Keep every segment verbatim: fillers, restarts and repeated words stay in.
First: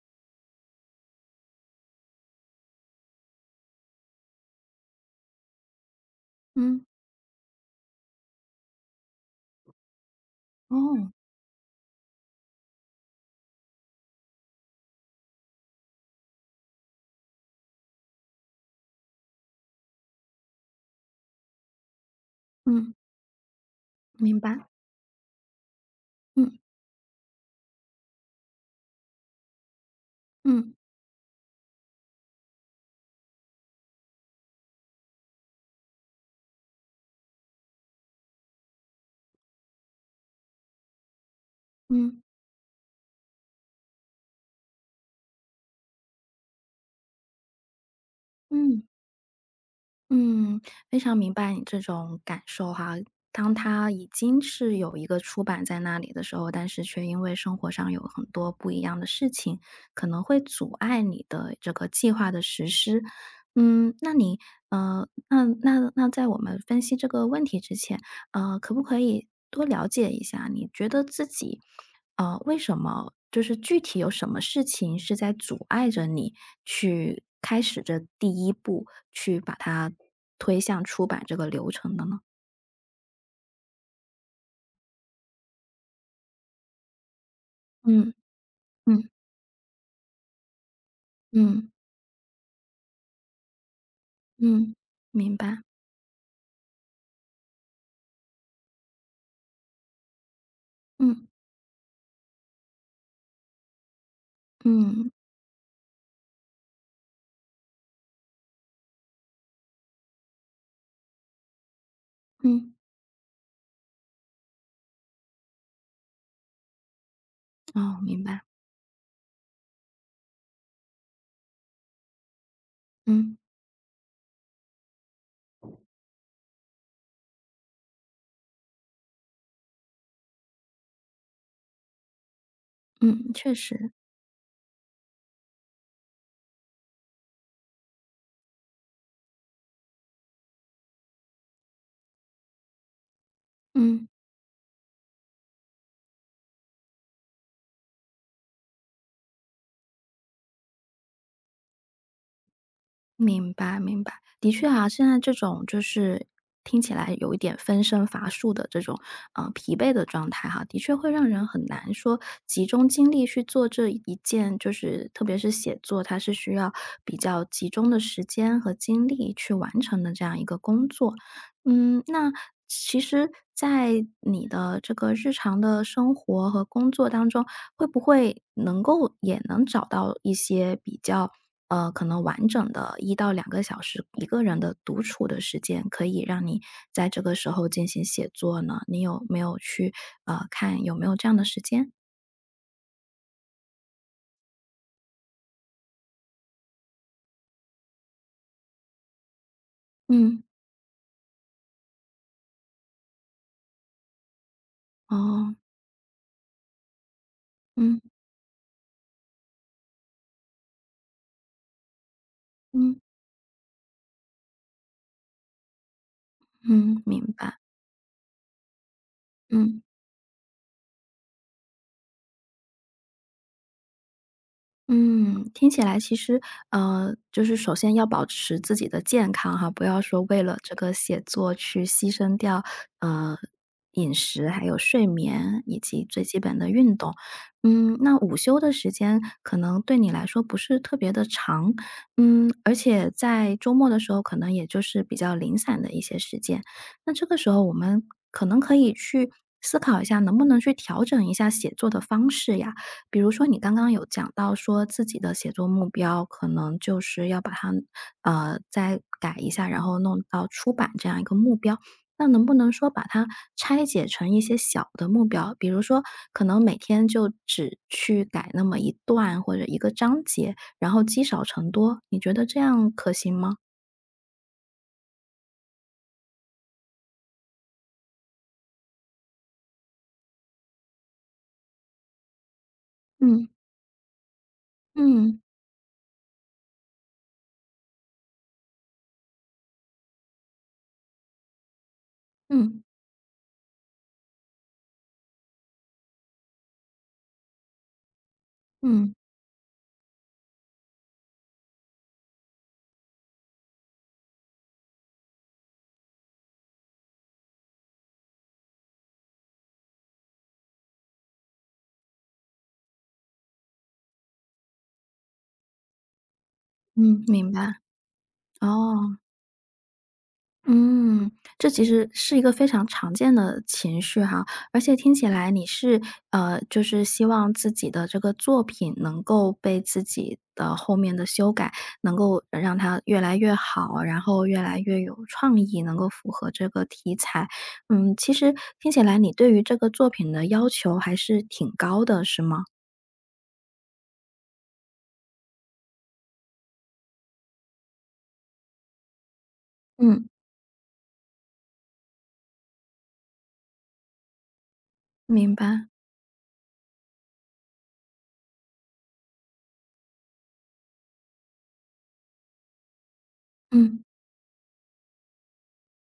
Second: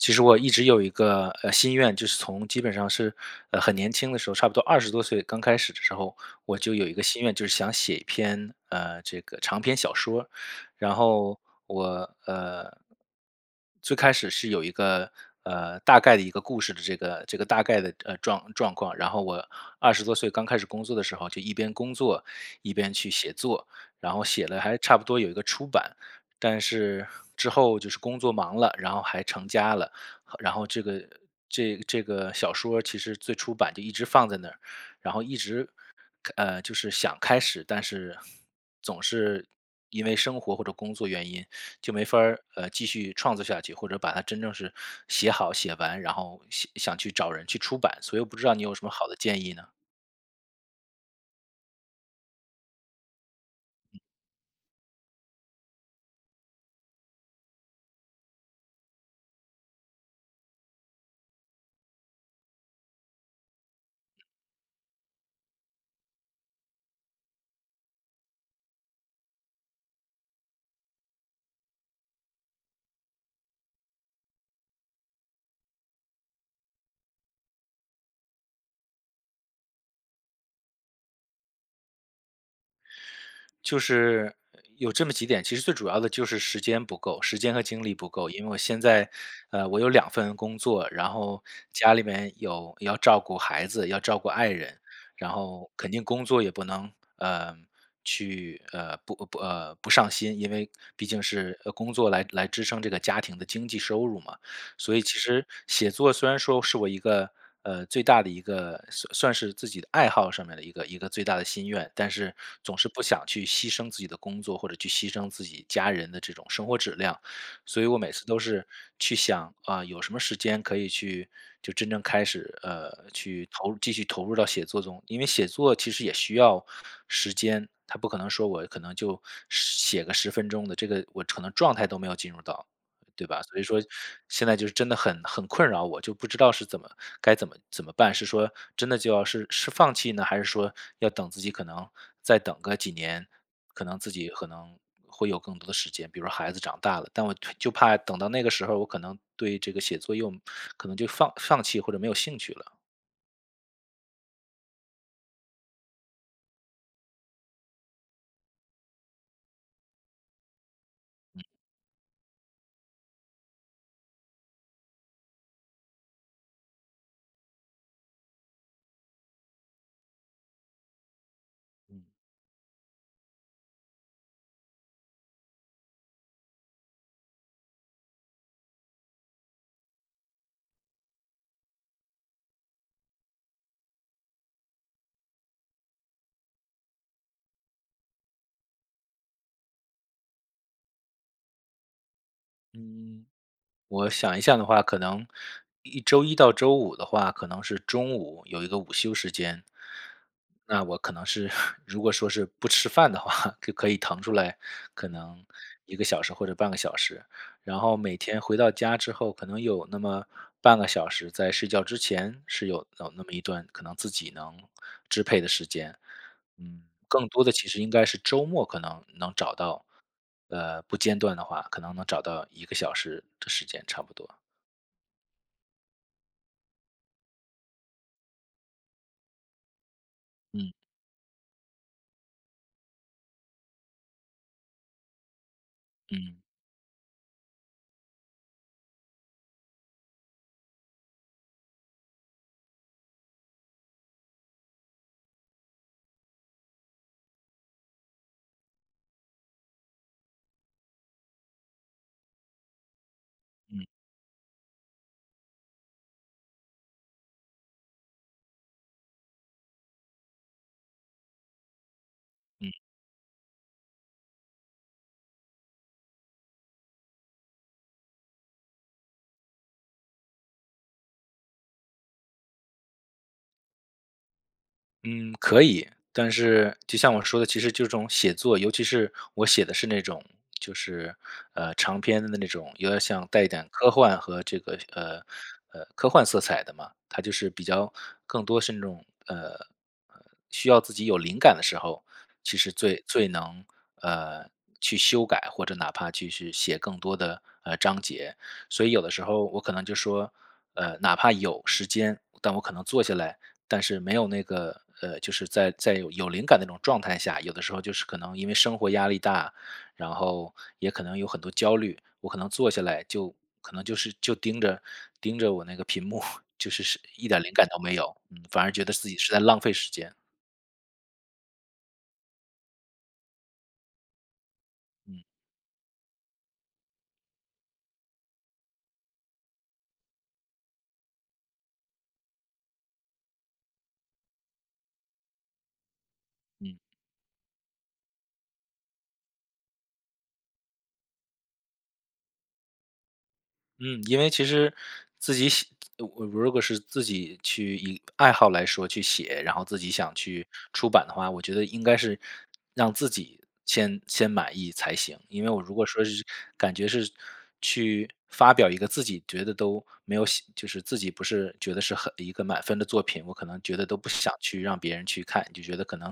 其实我一直有一个，呃，心愿，就是从基本上是，呃，很年轻的时候，差不多二十多岁刚开始的时候，我就嗯。有一个心愿，就是想写一篇，呃，这个长篇小说。然哦。后我，呃最开始是有一个，呃，大概的一个故事的这个这个大概的状状况。然后我二十多岁刚开始工作的时候，就一边工作一边嗯。去写作，然后明写了白。还差不多有一个初版。嗯。但是之后就是工作忙了，然后还成家了，后然后嗯。这个这这个小说其实最初版就一直放在那儿，然后一直，开呃，就是想开始，但是，总是因为生活或者工作原因就没法嗯。儿，呃，继续创作下去，或者把它真正是写好，写完，然后想想去找人去出版。所以我不知道你有什嗯。么好的建议呢？嗯，非常明白你这种感受哈，当它嗯。已经是有一个初版在那里的时候，但是却因为生活上有很多不一样的事情，可能会阻碍你的这个计划的实施。嗯，那你呃，那那那在我们分析这个问题之前，呃，可不可以多了解一下，你觉得自己，呃，为什么就是具体有什么事情是在阻碍着你去开始这第一步，去把它推向出版这个流程的呢？就是，有这么几点，其实最主要的就是时间不够时间和精力不嗯，够。因为我现嗯。在，呃，我有两份工作，然后嗯。家里面有要照顾孩子、要照顾爱嗯，人，然明白。后肯定工作也不能，呃，去呃，不工不，呃，不上心，因为毕竟嗯。是，呃，工作来来支撑这个家庭的经济收入嘛。所以嗯。其实写作虽然说是我一个，呃，最大的一个算算是是自己的爱好上面儿的一个一个最大的心愿，但是嗯。总是不想去牺牲自己的工作，或者去牺牲自己家人的这种生活质量。所以我啊，每明次都白。是去想，啊，有什么时间可以去就真正开始，呃，嗯。去投入继续投入到写作中。因为写作其实也需要时间，它不可能说我可能十就写个十分钟的，这个我可能状态都没有进入到，对嗯，吧？确所以说，实。现在就是真的很很困扰我，就不知道是怎么该怎么怎么办？是说真的就要是是放弃呢？还是说要等自己可能再等个几年？可能嗯。自己可能会有更多的时间，比如说孩子长大了？但我就怕等到那个时候我可能对这个写作又可能就放放弃或者没有兴趣了。明白明白。的确啊，现在这种就是，听起来有一点分身乏术的这种，呃，疲惫的状态哈，的确会让嗯。人很难说集中精力去做这一件就是特别是写作，它是需要比较集中的时间和精力去完成的这样一个工作。嗯，那，其实在你的这个日常的生活和工作当中，会不会能够也能找到一些比较，呃，可能完整的一到两个小时，一个人独处的时间，可以让你在这个时候进行写作呢？你有没有去，呃，看有没有这样的时间？嗯，我想一下的话，可能一周一到周五的话，可能是中午有一个午休时间。嗯。那我可能是，如果说是不吃饭的话，就可以腾出来可能哦。一个小时或者半个小时。然后嗯。每天回到家之后，可能有那么半个小时在睡觉之前是有，嗯。啊，那么一段可能自己能支配的时间。嗯，嗯，明更多的白。其实应该是周末，可能能找嗯。到呃，不间断的话，可能能找到一个小时的时间，差不多。嗯，听起来其实呃，就是首先要保持自己的健康哈，不要说为了嗯。这个写作去牺牲掉，呃，饮食还有睡眠以及最嗯。基本的运动。嗯，那午休的时间可能对你来说不是特别地长，嗯，而且在周末的时候可能也就是比较零散的一些时间，那这个时候我们可能可以去思考一下能不能去调整一下写作的方式呀？比如说你刚嗯。刚有讲到说自己的写作目标，可能就是要把它，呃，再改一下，然后弄到出版这样一个目标。那能不嗯。能说把它拆解成一些小的目标？比如说可能每天就只去改那么一段，或者一个章节，然后积少成多，你觉得这样可行吗？嗯，可以，但是就像我说的，其实就这种写作，尤其是我写的是那种就是，呃，长篇的那种，有点像带一嗯。点科幻和这个这个，嗯。呃，科幻色彩的嘛，它就是比较更多是那种，呃，需要自己有灵感的时候，其实嗯。最最能，呃，去修改，或者哪怕去去写更多的，呃，章节。所以有的嗯。时候我可能就说，呃，哪怕有时间，但我可能坐下来，但是没有那个呃，就是在在有灵感的那种状态下，有的时候就是可能因为生活压力大，然后也可能有很多焦虑，我可能坐下来就可能就是就盯着盯着我那个屏幕，就是嗯，一点明灵感白。都没有，反而觉得自己哦。是在浪费时间。嗯，这其实是一个非常常见的情绪哈，而且听嗯。起来你是呃，就是希望自己的这个作品能够被自己的后面的修改，能够让它越来越好，然后越来越有创意，能够符合这嗯。个题材。嗯，其实听起来你对于这个作品的要求还是挺高的，是吗？嗯，因为其实自己写呃，我如果是自己去以爱好来说去写，然后自己想嗯。去出版的话，我觉得应该是让自己先先满意才行。因为明我如果白。说是感觉是去发表一个自己觉得都没有喜就是自己不是觉得是很一个满分的作品，我可能觉得都嗯。不想去让别人去看。就觉得可能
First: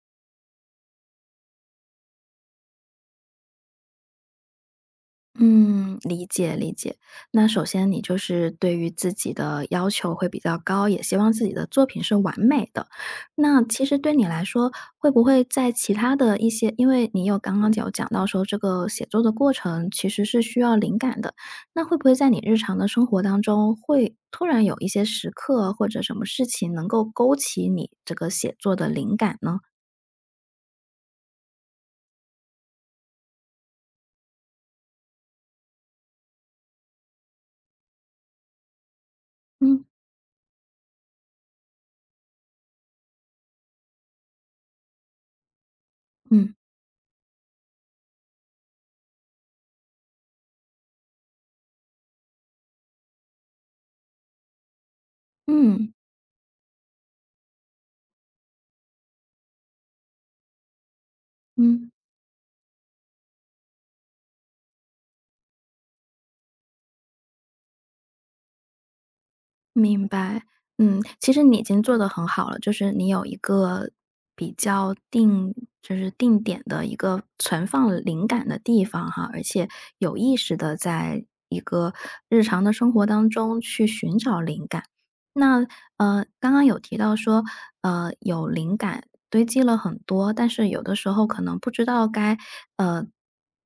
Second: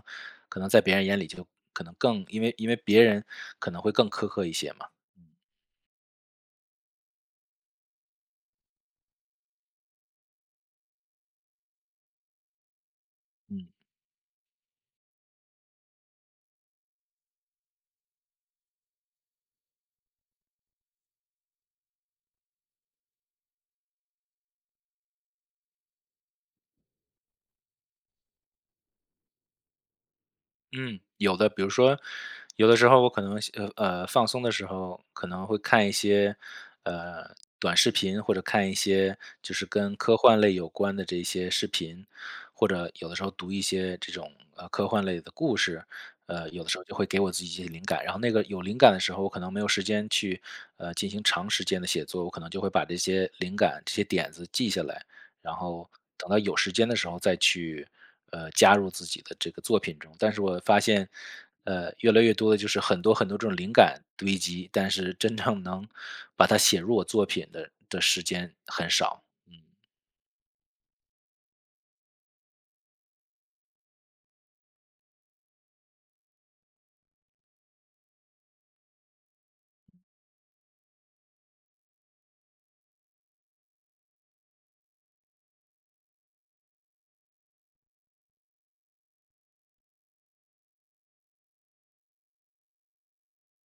可能在别人眼里就可能更因为因为别人可能会更苛刻一些嘛，嗯。嗯，理解理解。那首先你就是对于自己的要求会比较高，也希望自己的作品是完美的。那嗯。其实对你来说，会不会在其他的一些因为你有刚刚有讲到说这个写作的过程其实是需要灵感的，那会不会在你日常的生活当中，会突然有一些时刻或者什么事情，能够勾起你这个写作的灵感呢？嗯，有的。比如说有的时候我可能休呃，呃，放松的时候可能会看一些，呃，短视频，或者看一些就是嗯。跟科幻类有关的这一些视频。或者有的时候读一些这种，呃，科幻类的故事，呃，嗯。有的时候就会给我自己一些灵感。然后那个有灵感的时候，我可能没有时间去，呃，进行长时间的写作，我可能就会把这些灵感、这些点子记下来，然后嗯。等到有时间的时候再去，呃，加入自己的这个作品中。但是我发现，嗯。呃，越来越多的就是很多很多这种灵感堆积，但是真正能把它写入我作品的的时间很少。明白，嗯。其实你已经做得很好了，就是你有一个比较定就是定点的一个存放灵感的地方哈，而且有意识地在一个日常的生活当中去寻找灵感。那，呃，刚刚有提到说呃，有灵感堆积了很多，但是有的时候可能不知道该，呃，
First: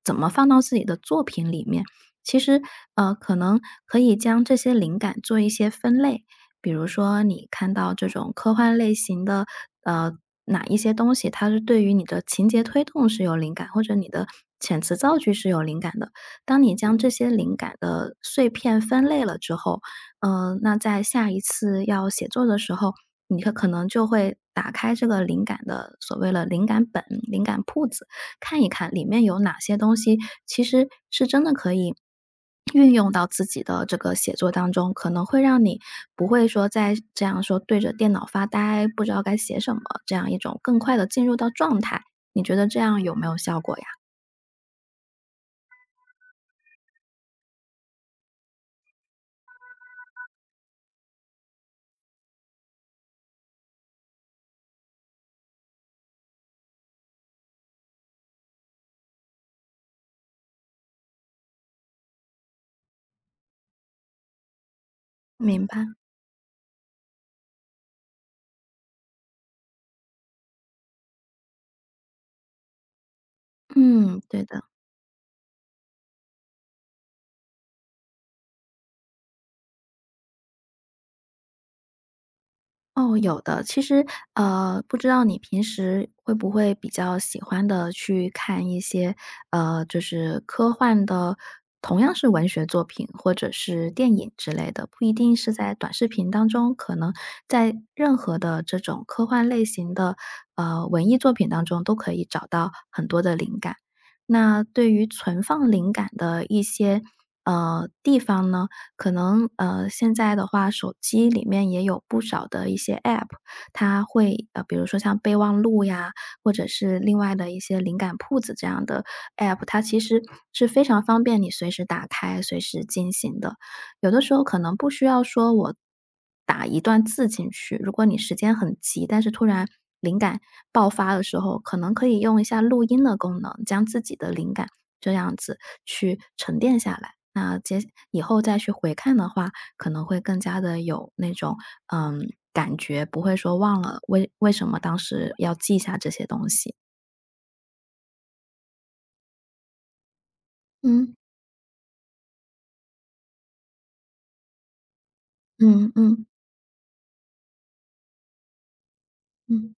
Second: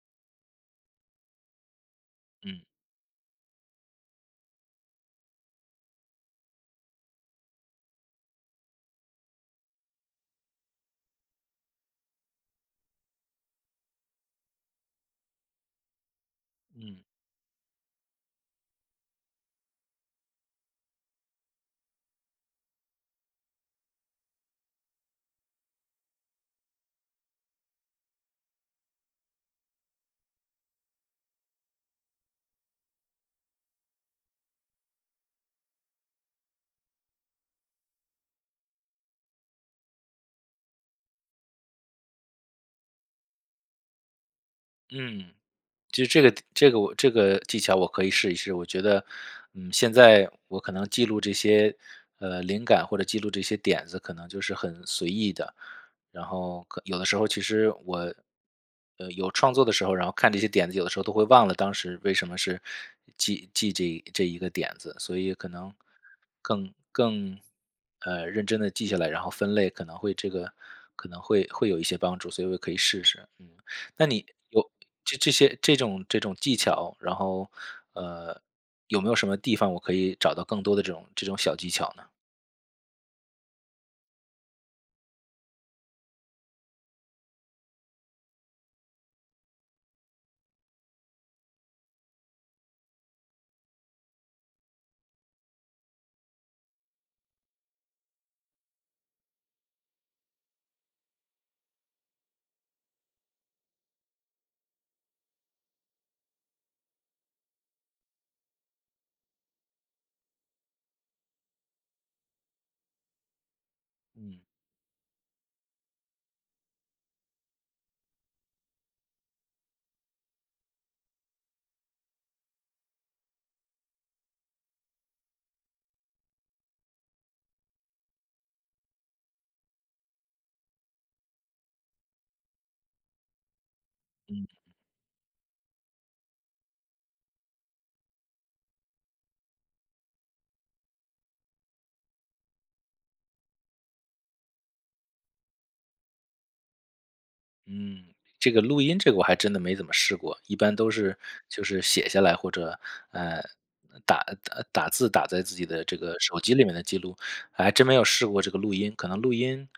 怎么放到自己的作品里面。其实，嗯。呃，可能可以将这些灵感做一些分类，比如说你看到这种科幻类型的，呃，哪一些东西它是对于你的情节推动是有灵感，或者你的遣词造句是有灵感的。当你将嗯。这些灵感的碎片分类了之后，呃，那在下一次要写作的时候，你会可能就会打开这个灵感的所谓了灵感本灵感铺子，看一看里面有哪些东西其实是真的可以 运用到自己的这个写作当中。可能会让你，不会说再这样说对着电脑发呆，不知道该写什么，这样一种更快地进入到状态，你觉得这样有没有效果呀？嗯，其实这个的这个我这个技巧我可以试一试。我觉得，嗯，现在我可能记录这些，呃，灵感或者记录这些点子可能就是很随意的，然后可有的时候其实我，呃，有创作的时候，然后看这些点子，有的时候都会忘了当时为什么是记记这一这一个点子。所以可明能白。更更，呃，认真地记下来，然后分类，可能会这个可能会会有一些帮助，所以我也可以试试，嗯。那嗯，你对的。有这这些这种这种技巧，然后，呃，有没有什么地方我可以找到更多的这种这种小技巧呢？哦，有的。其实，呃，不知道你平时会不会比较喜欢地去看一些呃，就是科幻的，同样是文学作品或者是电影之类的？不一定是在短视频当中，可能在任何的这种科幻类型的，呃，文艺作品当中都可以找到很多的灵感。那对于存放灵感的一些，呃，地方呢，可能呃，现在的话手机里面也有不少的一些 app，它嗯。会呃，比如说像备忘录呀，或者是另外的一些灵感铺子这样的 app，它其实是非常方便你随时打开、随时进行的。有的时候可能不需要说我打一段字进去，如果你时间很急，但是突然灵感爆发的时候，可能可以用一下录音的功能，将自己的嗯。灵感，这样子去沉淀下来。那接下以后再去回看的话，可能会更加地有那种，呃，感觉，不会说忘了为为什么当时要记下这些东西。嗯，这个录音这个我还真的没怎么试过，一般都嗯。是，就是写下来或者，呃，打呃，打打字打在自己的嗯这个嗯。手机里面的记录。还真没有试过这个录音，可能录音嗯。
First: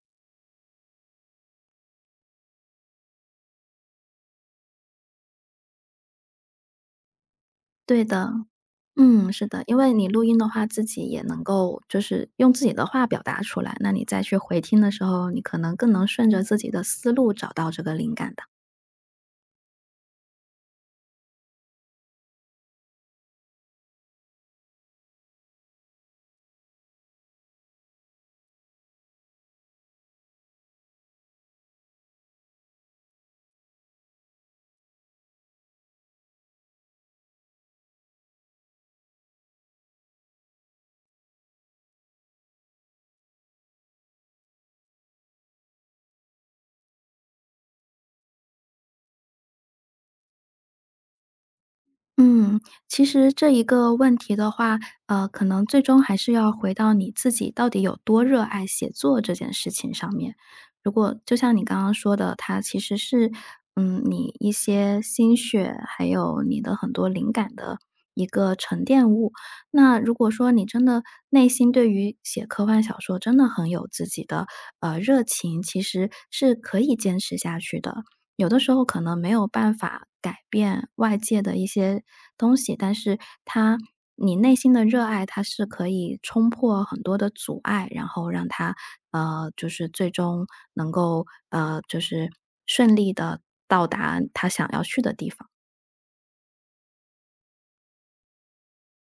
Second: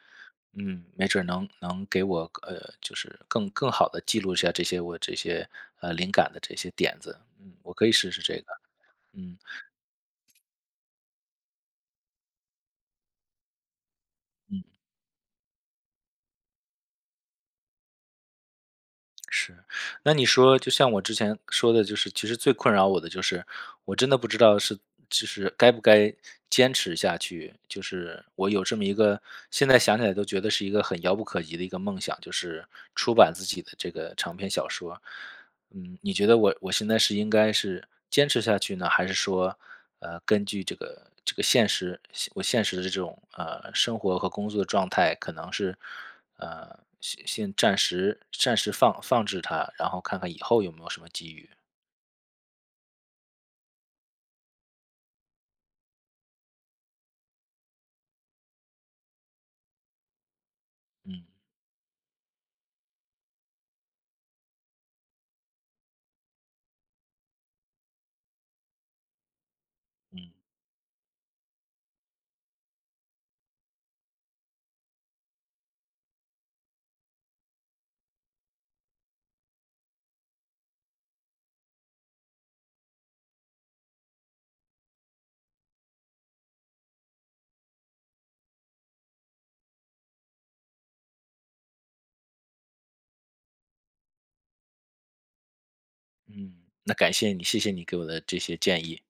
嗯，没准能能给我更呃，就是更更好地记录下这些我这些，呃，灵感的这些点子。嗯，我可以对试试的。这个，嗯，嗯。是的，因为你录音的话自己也能够就是用自己的话表达出来，那你再去回嗯。听的时候，你可能更能顺着自己的思路找到这个灵感的。是，那你说就像我之前，说的就是，其实最困扰我的就是，我真的不知道是，就是该不该，坚持下去？就是我有这么一个，现在想起来都觉得是一个很遥不可及的一个梦想，就是出版自己的这个长篇小说。嗯，你觉得我我现在是应该是坚持下去呢？还是说，呃，根据这个这个现实，现我现实的这种，呃，生活和工作的状态，可能是，呃，先先暂时暂时放放置它，然后看看以后有没有什么机遇？嗯，其实这一个问题的话，呃，可能最终还是要回到你自己到底有多热爱写作这件事情上面。如果嗯。就像你刚刚说的，它其实是，嗯，你一些心血，还有你的很多灵感的，一个沉淀物。那如果嗯。说你真的内心对于写科幻小说真的很有自己的，呃，热情，其实是可以坚持下去的。有的时候可能没有办法改变外界的一些，东西，但是它你内心的热爱，它是可以冲破很多的阻碍，然后让它，呃，就是最终能够，呃，就是顺利地到达它想要去的地方。嗯，那感谢你，谢谢你给我的这些建议。